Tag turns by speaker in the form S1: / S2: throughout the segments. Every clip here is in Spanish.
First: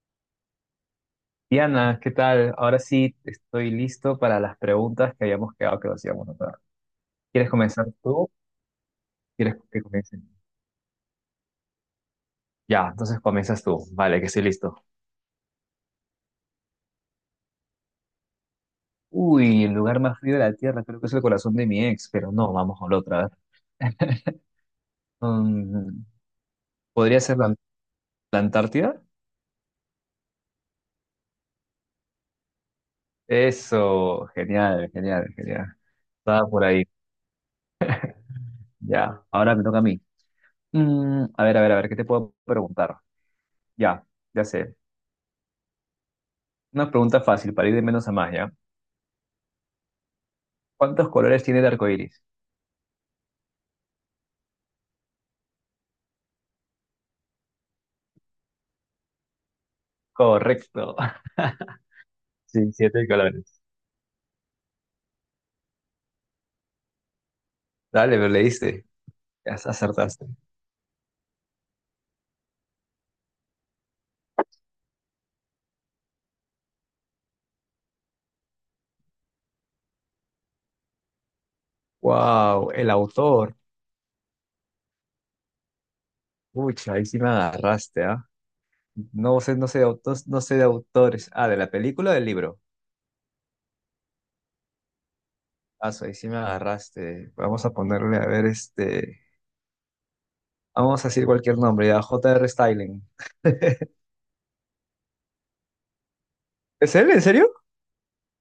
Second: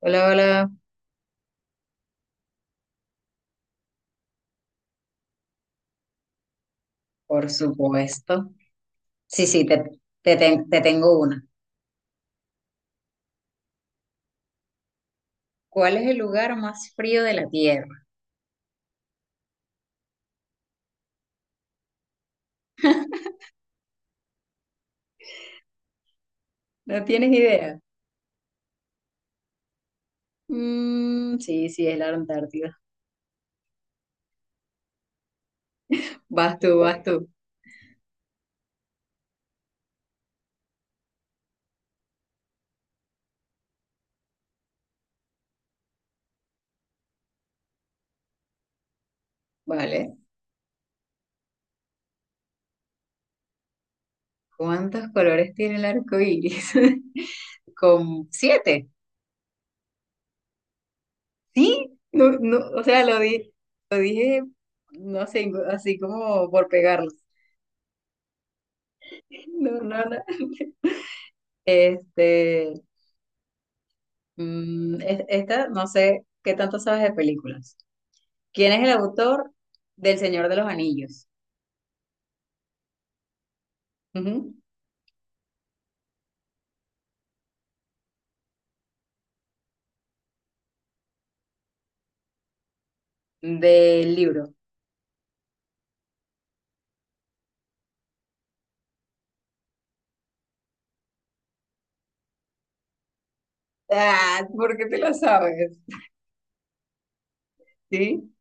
S1: Hola, hola,
S2: Diana, ¿qué tal? Ahora sí estoy listo para las preguntas que habíamos quedado que nos íbamos a hacer. ¿Quieres
S1: por
S2: comenzar tú?
S1: supuesto. Sí,
S2: ¿Quieres
S1: sí,
S2: que
S1: te,
S2: comience?
S1: te tengo una.
S2: Ya, entonces comienzas tú. Vale, que estoy listo.
S1: ¿Cuál es el lugar más frío de la Tierra?
S2: Uy, el lugar más frío de la Tierra creo que es el corazón de mi ex, pero no, vamos con la otra. Mm,
S1: ¿No
S2: ¿podría
S1: tienes
S2: ser
S1: idea?
S2: la Antártida?
S1: Sí, es la Antártida.
S2: Eso, genial, genial, genial. Estaba
S1: Vas
S2: por
S1: tú,
S2: ahí.
S1: vas tú.
S2: Ya, ahora me toca a mí. A ver, a ver, a ver, ¿qué te puedo preguntar? Ya, ya sé. Una pregunta fácil para ir de menos a más, ¿ya?
S1: Vale.
S2: ¿Cuántos colores tiene el arco iris?
S1: ¿Cuántos colores tiene el arco iris? Con siete.
S2: Correcto.
S1: Sí, no, no,
S2: Sí,
S1: o sea,
S2: siete colores.
S1: lo dije, no sé, así como por pegarlos.
S2: Dale, pero leíste. Ya
S1: No, no, no.
S2: acertaste.
S1: Este, Esta, no sé qué tanto sabes de películas. ¿Quién es el autor del Señor de los Anillos?
S2: Wow, el autor.
S1: Ujú.
S2: Pucha, ahí sí me agarraste, ¿ah? No sé, no sé de autos, no sé de autores. Ah, de la película o del libro.
S1: Del libro.
S2: Ah, so, ahí sí me agarraste. Vamos a ponerle, a ver, este. Vamos a decir cualquier nombre, ya. J. R. Styling.
S1: Ah, ¿por qué te lo sabes?
S2: ¿Es él? ¿En serio?
S1: Sí,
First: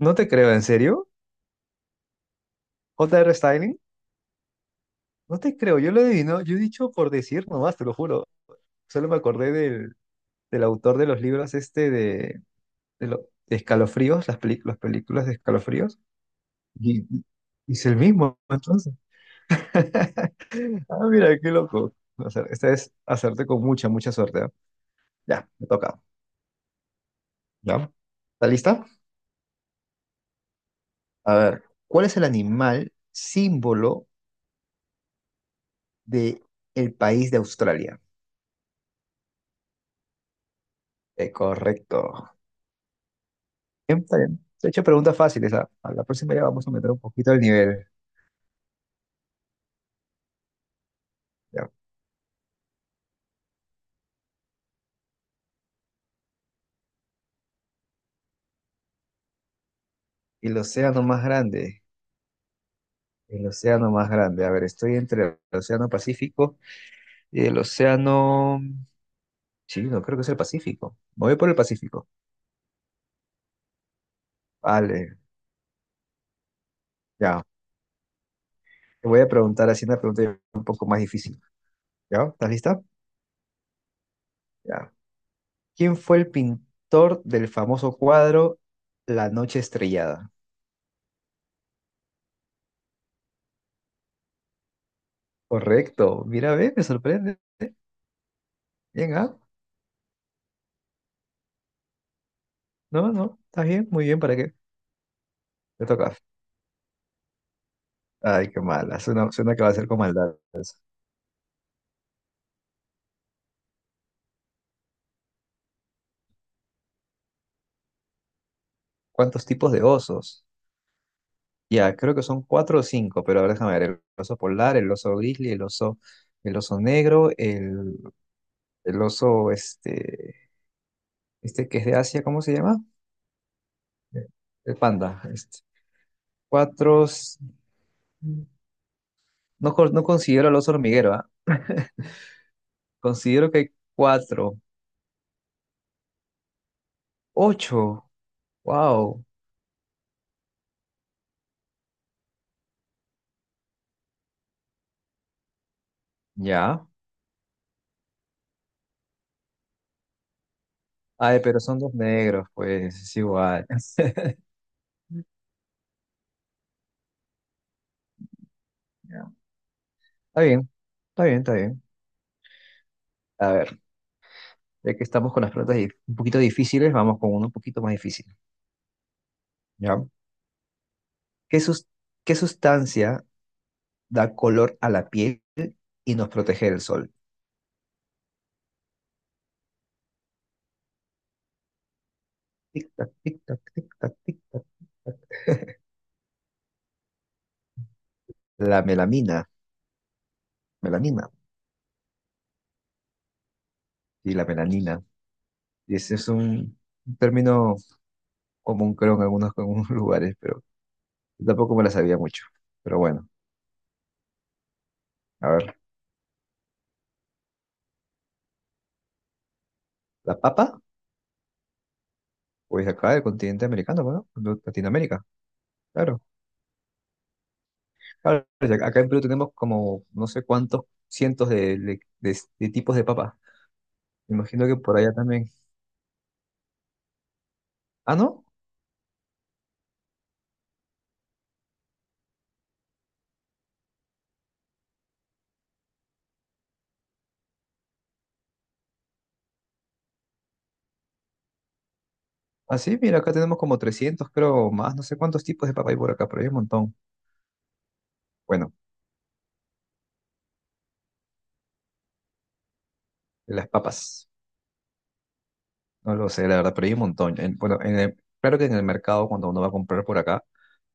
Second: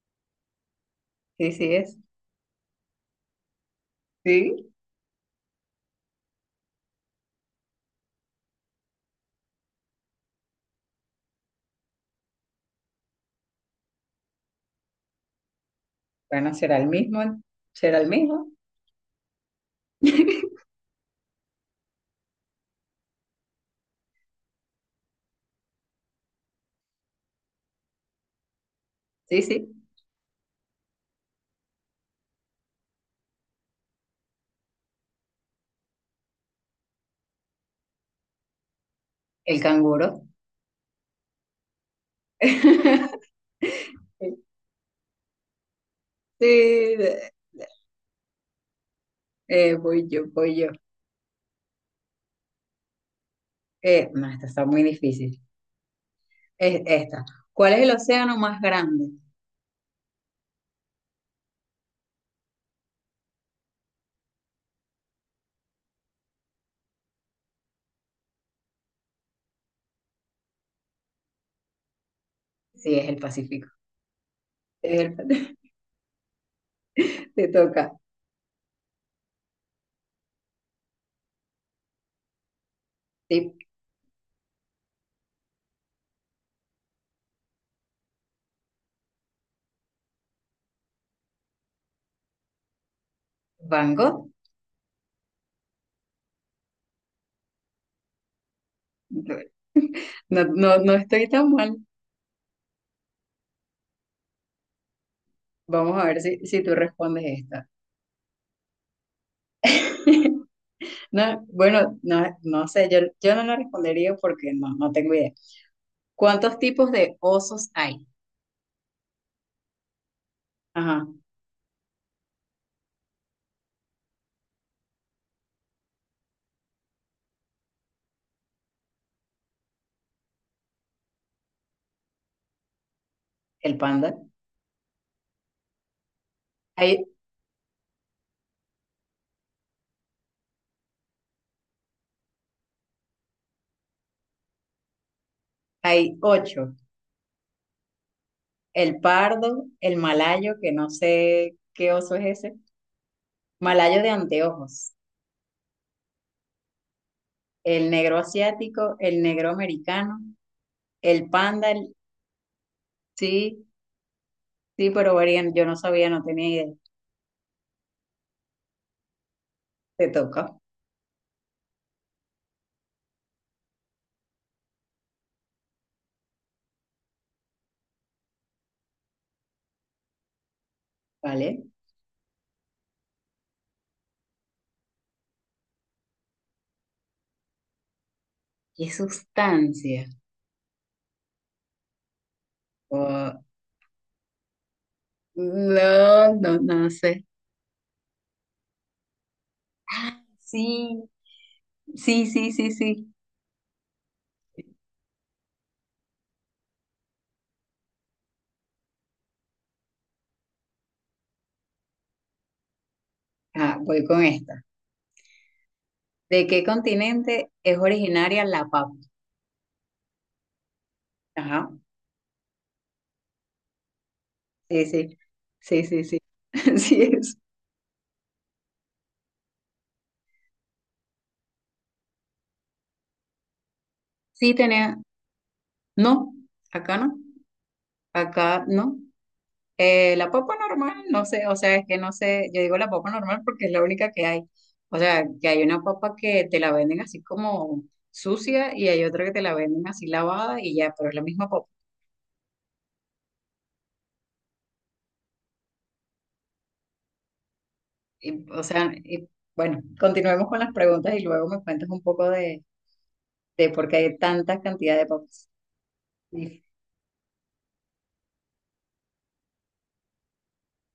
S2: No te creo, ¿en serio?
S1: sí es.
S2: ¿J. R. Styling?
S1: Sí.
S2: No te creo, yo lo adivino, yo he dicho por decir nomás, te lo juro. Solo me acordé del autor de los libros este de Escalofríos, las películas de Escalofríos.
S1: Bueno, será el
S2: Y,
S1: mismo.
S2: y es el
S1: Será el
S2: mismo,
S1: mismo.
S2: entonces. Ah, mira, qué loco. O sea, esta es hacerte con mucha, mucha suerte, ¿ah? Ya, me toca. ¿Ya? ¿Está lista?
S1: Sí, sí.
S2: A ver, ¿cuál es el animal símbolo de el país de Australia?
S1: El canguro.
S2: Correcto. Bien, está bien. Se he hecho preguntas fáciles, ¿ah? A la próxima ya
S1: Sí,
S2: vamos a meter un
S1: de-
S2: poquito el nivel.
S1: voy yo.
S2: ¿Ya?
S1: No, esta está muy difícil. Es esta. ¿Cuál es el océano más grande?
S2: El océano más grande. El océano más grande. A ver, estoy entre el océano Pacífico y el océano Chino, creo que es el Pacífico. Me voy por el Pacífico.
S1: Sí, es el Pacífico. Es
S2: Vale,
S1: el-
S2: ya.
S1: Te toca.
S2: Te voy a preguntar así una pregunta un poco más difícil. ¿Ya? ¿Estás lista?
S1: Sí,
S2: Ya. ¿Quién fue el pintor del famoso cuadro La Noche Estrellada?
S1: Van Gogh.
S2: Correcto. Mira, ve, me sorprende. Bien, ¿ah?
S1: No, no, no estoy tan mal.
S2: No, no, está bien, muy bien, ¿para qué? Te
S1: Vamos a
S2: toca.
S1: ver si tú respondes esta.
S2: Ay, qué mala. Suena, suena que va a ser con maldad. Eso.
S1: No, bueno, no, no sé, yo no la respondería porque no, no tengo idea. ¿Cuántos tipos de osos hay?
S2: ¿Cuántos tipos de osos?
S1: Ajá,
S2: Ya, creo que son cuatro o cinco, pero a ver, déjame ver. El oso polar, el oso grizzly, el oso negro, el oso este, este que es de Asia, ¿cómo se llama?
S1: el panda.
S2: Eh, El panda. Este.
S1: Hay,
S2: Cuatro. No, no considero al oso hormiguero, ¿ah? Considero que hay cuatro.
S1: hay ocho.
S2: Ocho.
S1: El
S2: Wow.
S1: pardo, el malayo, que no sé qué oso es ese. Malayo de anteojos.
S2: Ya.
S1: El negro asiático, el negro americano, el
S2: Ay, pero
S1: panda,
S2: son dos
S1: el-
S2: negros, pues es igual.
S1: Sí, sí, pero varían, yo no sabía, no tenía idea.
S2: Ya.
S1: Te
S2: Está
S1: toca,
S2: bien, está bien, está bien. A ver, ya que estamos con las un poquito difíciles, vamos con uno un poquito más difícil. ¿Ya? ¿Qué,
S1: ¿vale?
S2: sus- ¿qué sustancia da color a la piel y nos protege del sol?
S1: ¿Qué sustancia?
S2: Tic, tac,
S1: Oh,
S2: tic, tac, tic, tac, tic.
S1: no, no, no sé.
S2: La melamina,
S1: Ah, sí,
S2: melanina
S1: sí, sí, sí, sí.
S2: y la melanina. Y ese es un término común, creo, en algunos lugares, pero yo tampoco me la sabía mucho. Pero bueno,
S1: Ah, voy con esta.
S2: a ver,
S1: ¿De qué continente es originaria la papa?
S2: ¿la papa?
S1: Ajá,
S2: Pues acá del continente americano, bueno, de
S1: sí, sí,
S2: Latinoamérica,
S1: sí, sí, sí.
S2: claro.
S1: Así es.
S2: Claro, ya. Acá en Perú tenemos como no sé cuántos cientos de tipos de papa. Me
S1: Sí,
S2: imagino que por
S1: tenía.
S2: allá también.
S1: No, acá no,
S2: Ah, ¿no?
S1: acá no. La papa normal, no sé, o sea, es que no sé, yo digo la papa normal porque es la única que hay. O sea, que hay una papa que te la venden así como sucia y hay otra que te la venden así lavada y ya, pero es la misma papa.
S2: Así, mira, acá tenemos como 300, creo, más, no sé cuántos tipos de papa hay por acá, pero hay un montón.
S1: Y, o
S2: Bueno,
S1: sea, y, bueno, continuemos con las preguntas y luego me cuentas un poco
S2: de
S1: de
S2: las
S1: por qué hay
S2: papas,
S1: tanta cantidad de papas.
S2: no lo sé, la
S1: Sí,
S2: verdad, pero hay un montón. Bueno, claro que en el mercado, cuando uno va a comprar por acá,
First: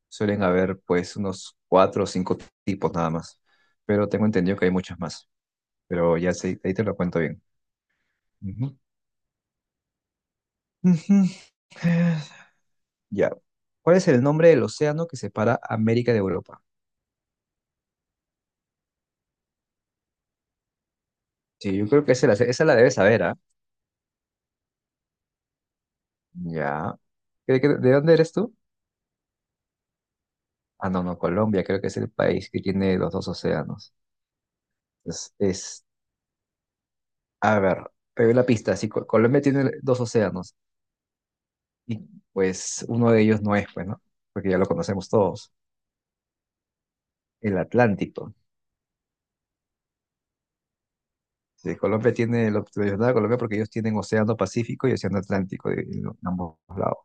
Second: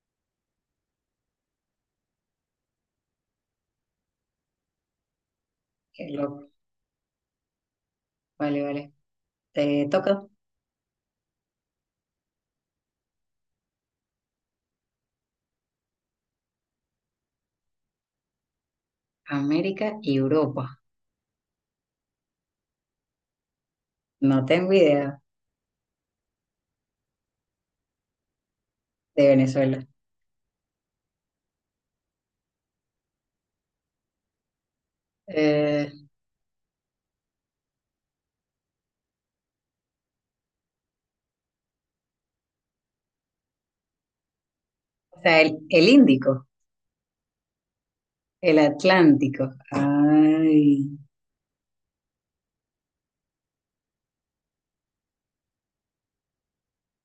S2: suelen haber pues unos cuatro o cinco tipos nada más, pero tengo entendido que hay muchas más,
S1: qué
S2: pero ya
S1: loco.
S2: sí, ahí te lo cuento bien.
S1: Vale,
S2: Ujú.
S1: vale. Te toca.
S2: Ujú. Eh, Ya. ¿Cuál es el nombre del océano que separa América de Europa?
S1: América y Europa.
S2: Sí, yo creo que esa la debes saber, ¿ah?
S1: No tengo idea.
S2: Ya. ¿De dónde eres tú?
S1: De Venezuela.
S2: Ah, no, no, Colombia creo que es el país que tiene los dos océanos. Es, es,
S1: Eh,
S2: a ver, pero la pista, sí, Colombia tiene dos océanos y pues uno de ellos no es, pues, ¿no? Porque ya lo conocemos
S1: o sea,
S2: todos,
S1: el Índico,
S2: el Atlántico.
S1: el Atlántico. Ay,
S2: Sí, Colombia tiene, lo tradicional de Colombia porque ellos tienen océano Pacífico y océano Atlántico ambos lados.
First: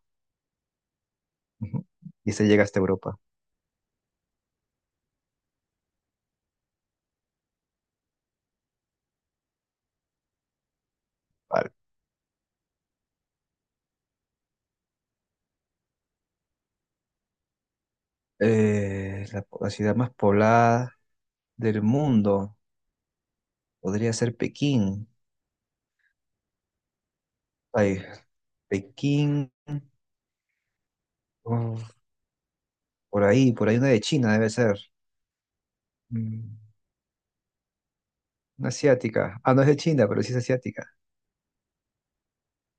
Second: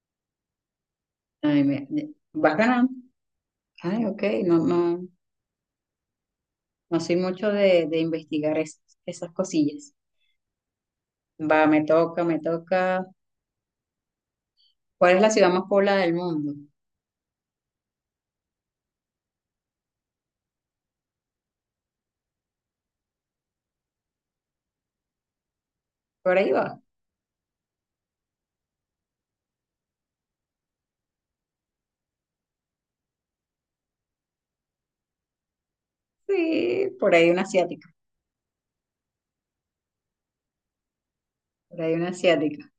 S1: ay,
S2: Ujú.
S1: me-
S2: Y se
S1: vas
S2: llega hasta
S1: ganando.
S2: Europa.
S1: Ay, ok, no, no, no soy mucho de investigar esas cosillas. Va,
S2: Vale.
S1: me toca, me toca. ¿Cuál es la ciudad más poblada del mundo?
S2: La ciudad más poblada del mundo podría ser Pekín.
S1: Por ahí va.
S2: Ay, Pekín. Oh, por ahí, por ahí una de China debe ser. Mm,
S1: Sí, por ahí una asiática,
S2: Una asiática. Ah, no es de China, pero sí es asiática.
S1: por ahí una asiática.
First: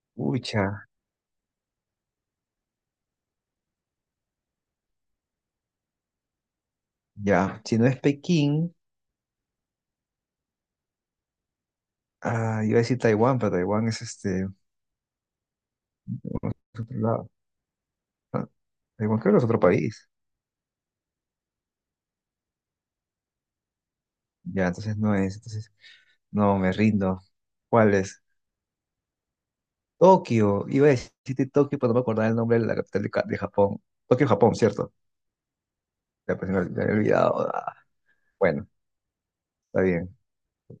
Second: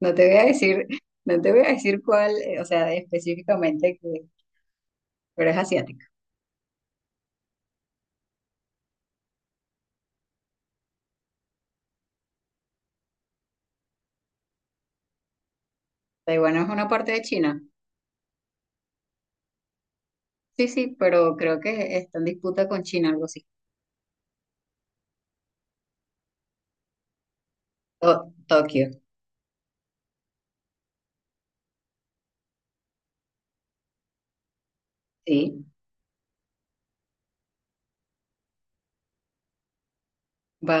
S1: No te voy a
S2: Ucha,
S1: decir, no te voy a decir cuál, o sea, específicamente, que, pero es asiática.
S2: ya. Si no es Pekín, ah, iba a decir Taiwán, pero Taiwán es este,
S1: Taiwán es
S2: es otro
S1: una parte de
S2: lado.
S1: China.
S2: Ah, Taiwán creo que es otro país.
S1: Sí, sí, pero creo que está en disputa con China, algo así.
S2: Ya, entonces no es. Entonces, no, me rindo. ¿Cuál es?
S1: Tokio,
S2: Tokio. Iba a decirte Tokio, pero no me acordaba el nombre de la capital de Japón. Tokio, Japón, ¿cierto?
S1: sí.
S2: Ya, pues me había olvidado. Ah, bueno, está bien.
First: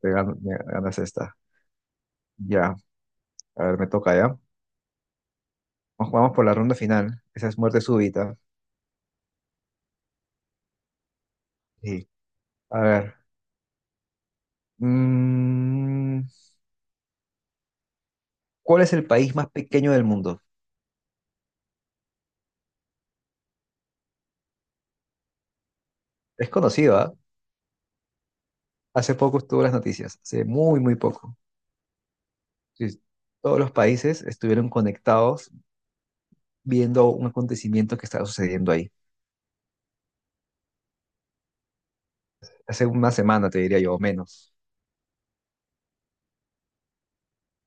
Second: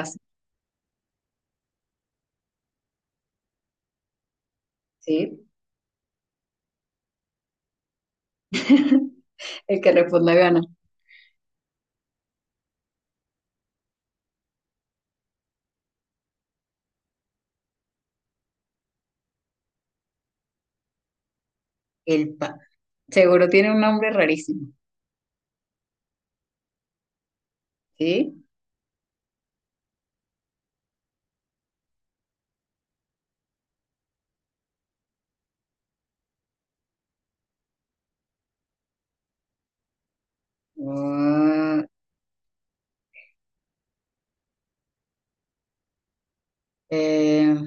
S2: Me ganas esta. Ya. A ver, me toca ya.
S1: sí.
S2: Nos jugamos por la ronda final. Esa es muerte súbita.
S1: El que responda gana.
S2: Sí. A ver. mm, ¿Cuál es el país más pequeño del mundo?
S1: El pa. Seguro tiene un nombre rarísimo,
S2: Es conocido, ¿ah?
S1: ¿sí?
S2: Hace poco estuvo en las noticias. Hace muy, muy poco. Sí. Todos los países estuvieron conectados viendo un acontecimiento que estaba sucediendo ahí.
S1: Ah,
S2: Hace una semana, te diría yo, o menos.
S1: o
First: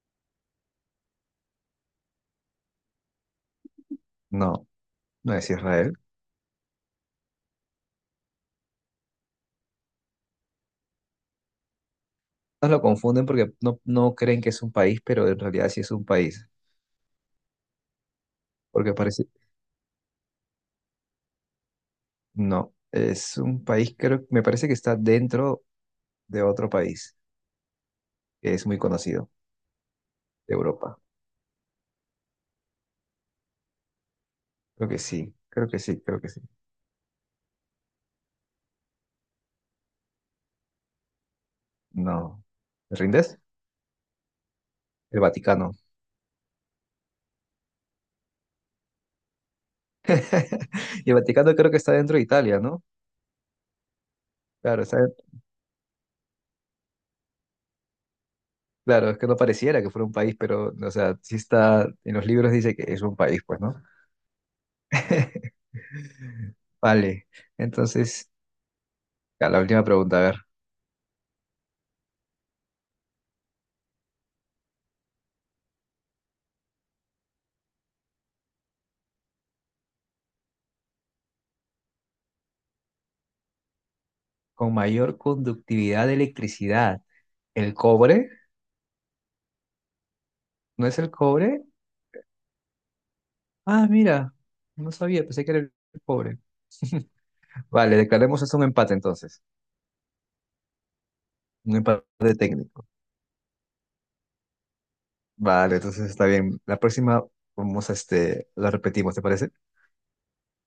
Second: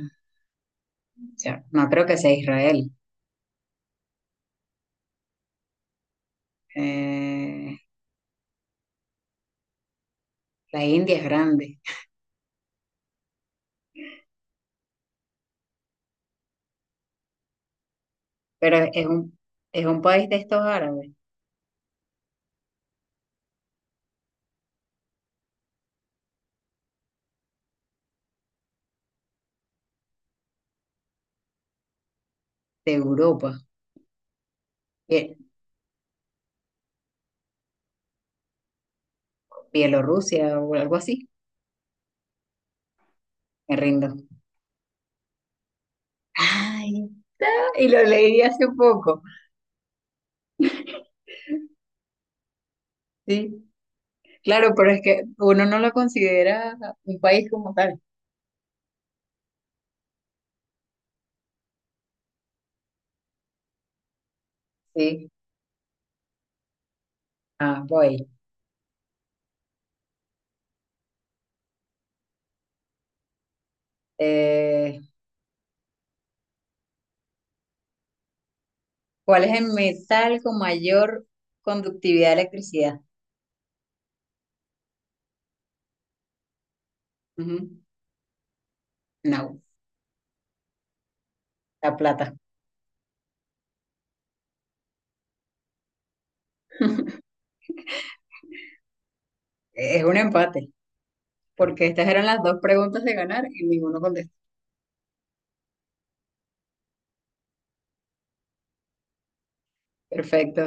S1: sea, no creo que sea Israel.
S2: No, no es Israel.
S1: Eh, la India es grande.
S2: Nos lo confunden porque no, no creen que es un país, pero en realidad sí es un país.
S1: Pero
S2: Porque parece...
S1: es un país de estos árabes,
S2: No, es un país, creo, me parece que está dentro de otro país que es muy conocido de Europa.
S1: de Europa,
S2: Creo que sí,
S1: Bie-
S2: creo que sí, creo que sí.
S1: Bielorrusia o algo así,
S2: No. ¿Me rindes?
S1: me rindo.
S2: El Vaticano.
S1: Ay, y lo leí hace poco,
S2: Y el Vaticano creo que está dentro de Italia, ¿no?
S1: sí. Claro,
S2: Claro,
S1: pero
S2: está,
S1: es que uno no lo considera un país como tal,
S2: claro, es que no pareciera que fuera un país, pero, o sea, sí está, en los libros dice que es un país, pues, ¿no?
S1: sí.
S2: Vale,
S1: Ah, voy.
S2: entonces, ya, la última pregunta, a ver.
S1: Eh, ¿Cuál es el metal con mayor conductividad de electricidad?
S2: Con mayor conductividad de electricidad, ¿el
S1: Ujú.
S2: cobre?
S1: No,
S2: ¿No es el cobre?
S1: la plata.
S2: Ah, mira, no sabía, pensé que era el cobre. Vale, declaremos eso un empate entonces.
S1: Es un empate,
S2: Un
S1: porque estas eran
S2: empate
S1: las dos
S2: técnico.
S1: preguntas de ganar y ninguno contestó.
S2: Vale, entonces está bien. La próxima vamos a este, la repetimos, ¿te parece?
S1: Perfecto.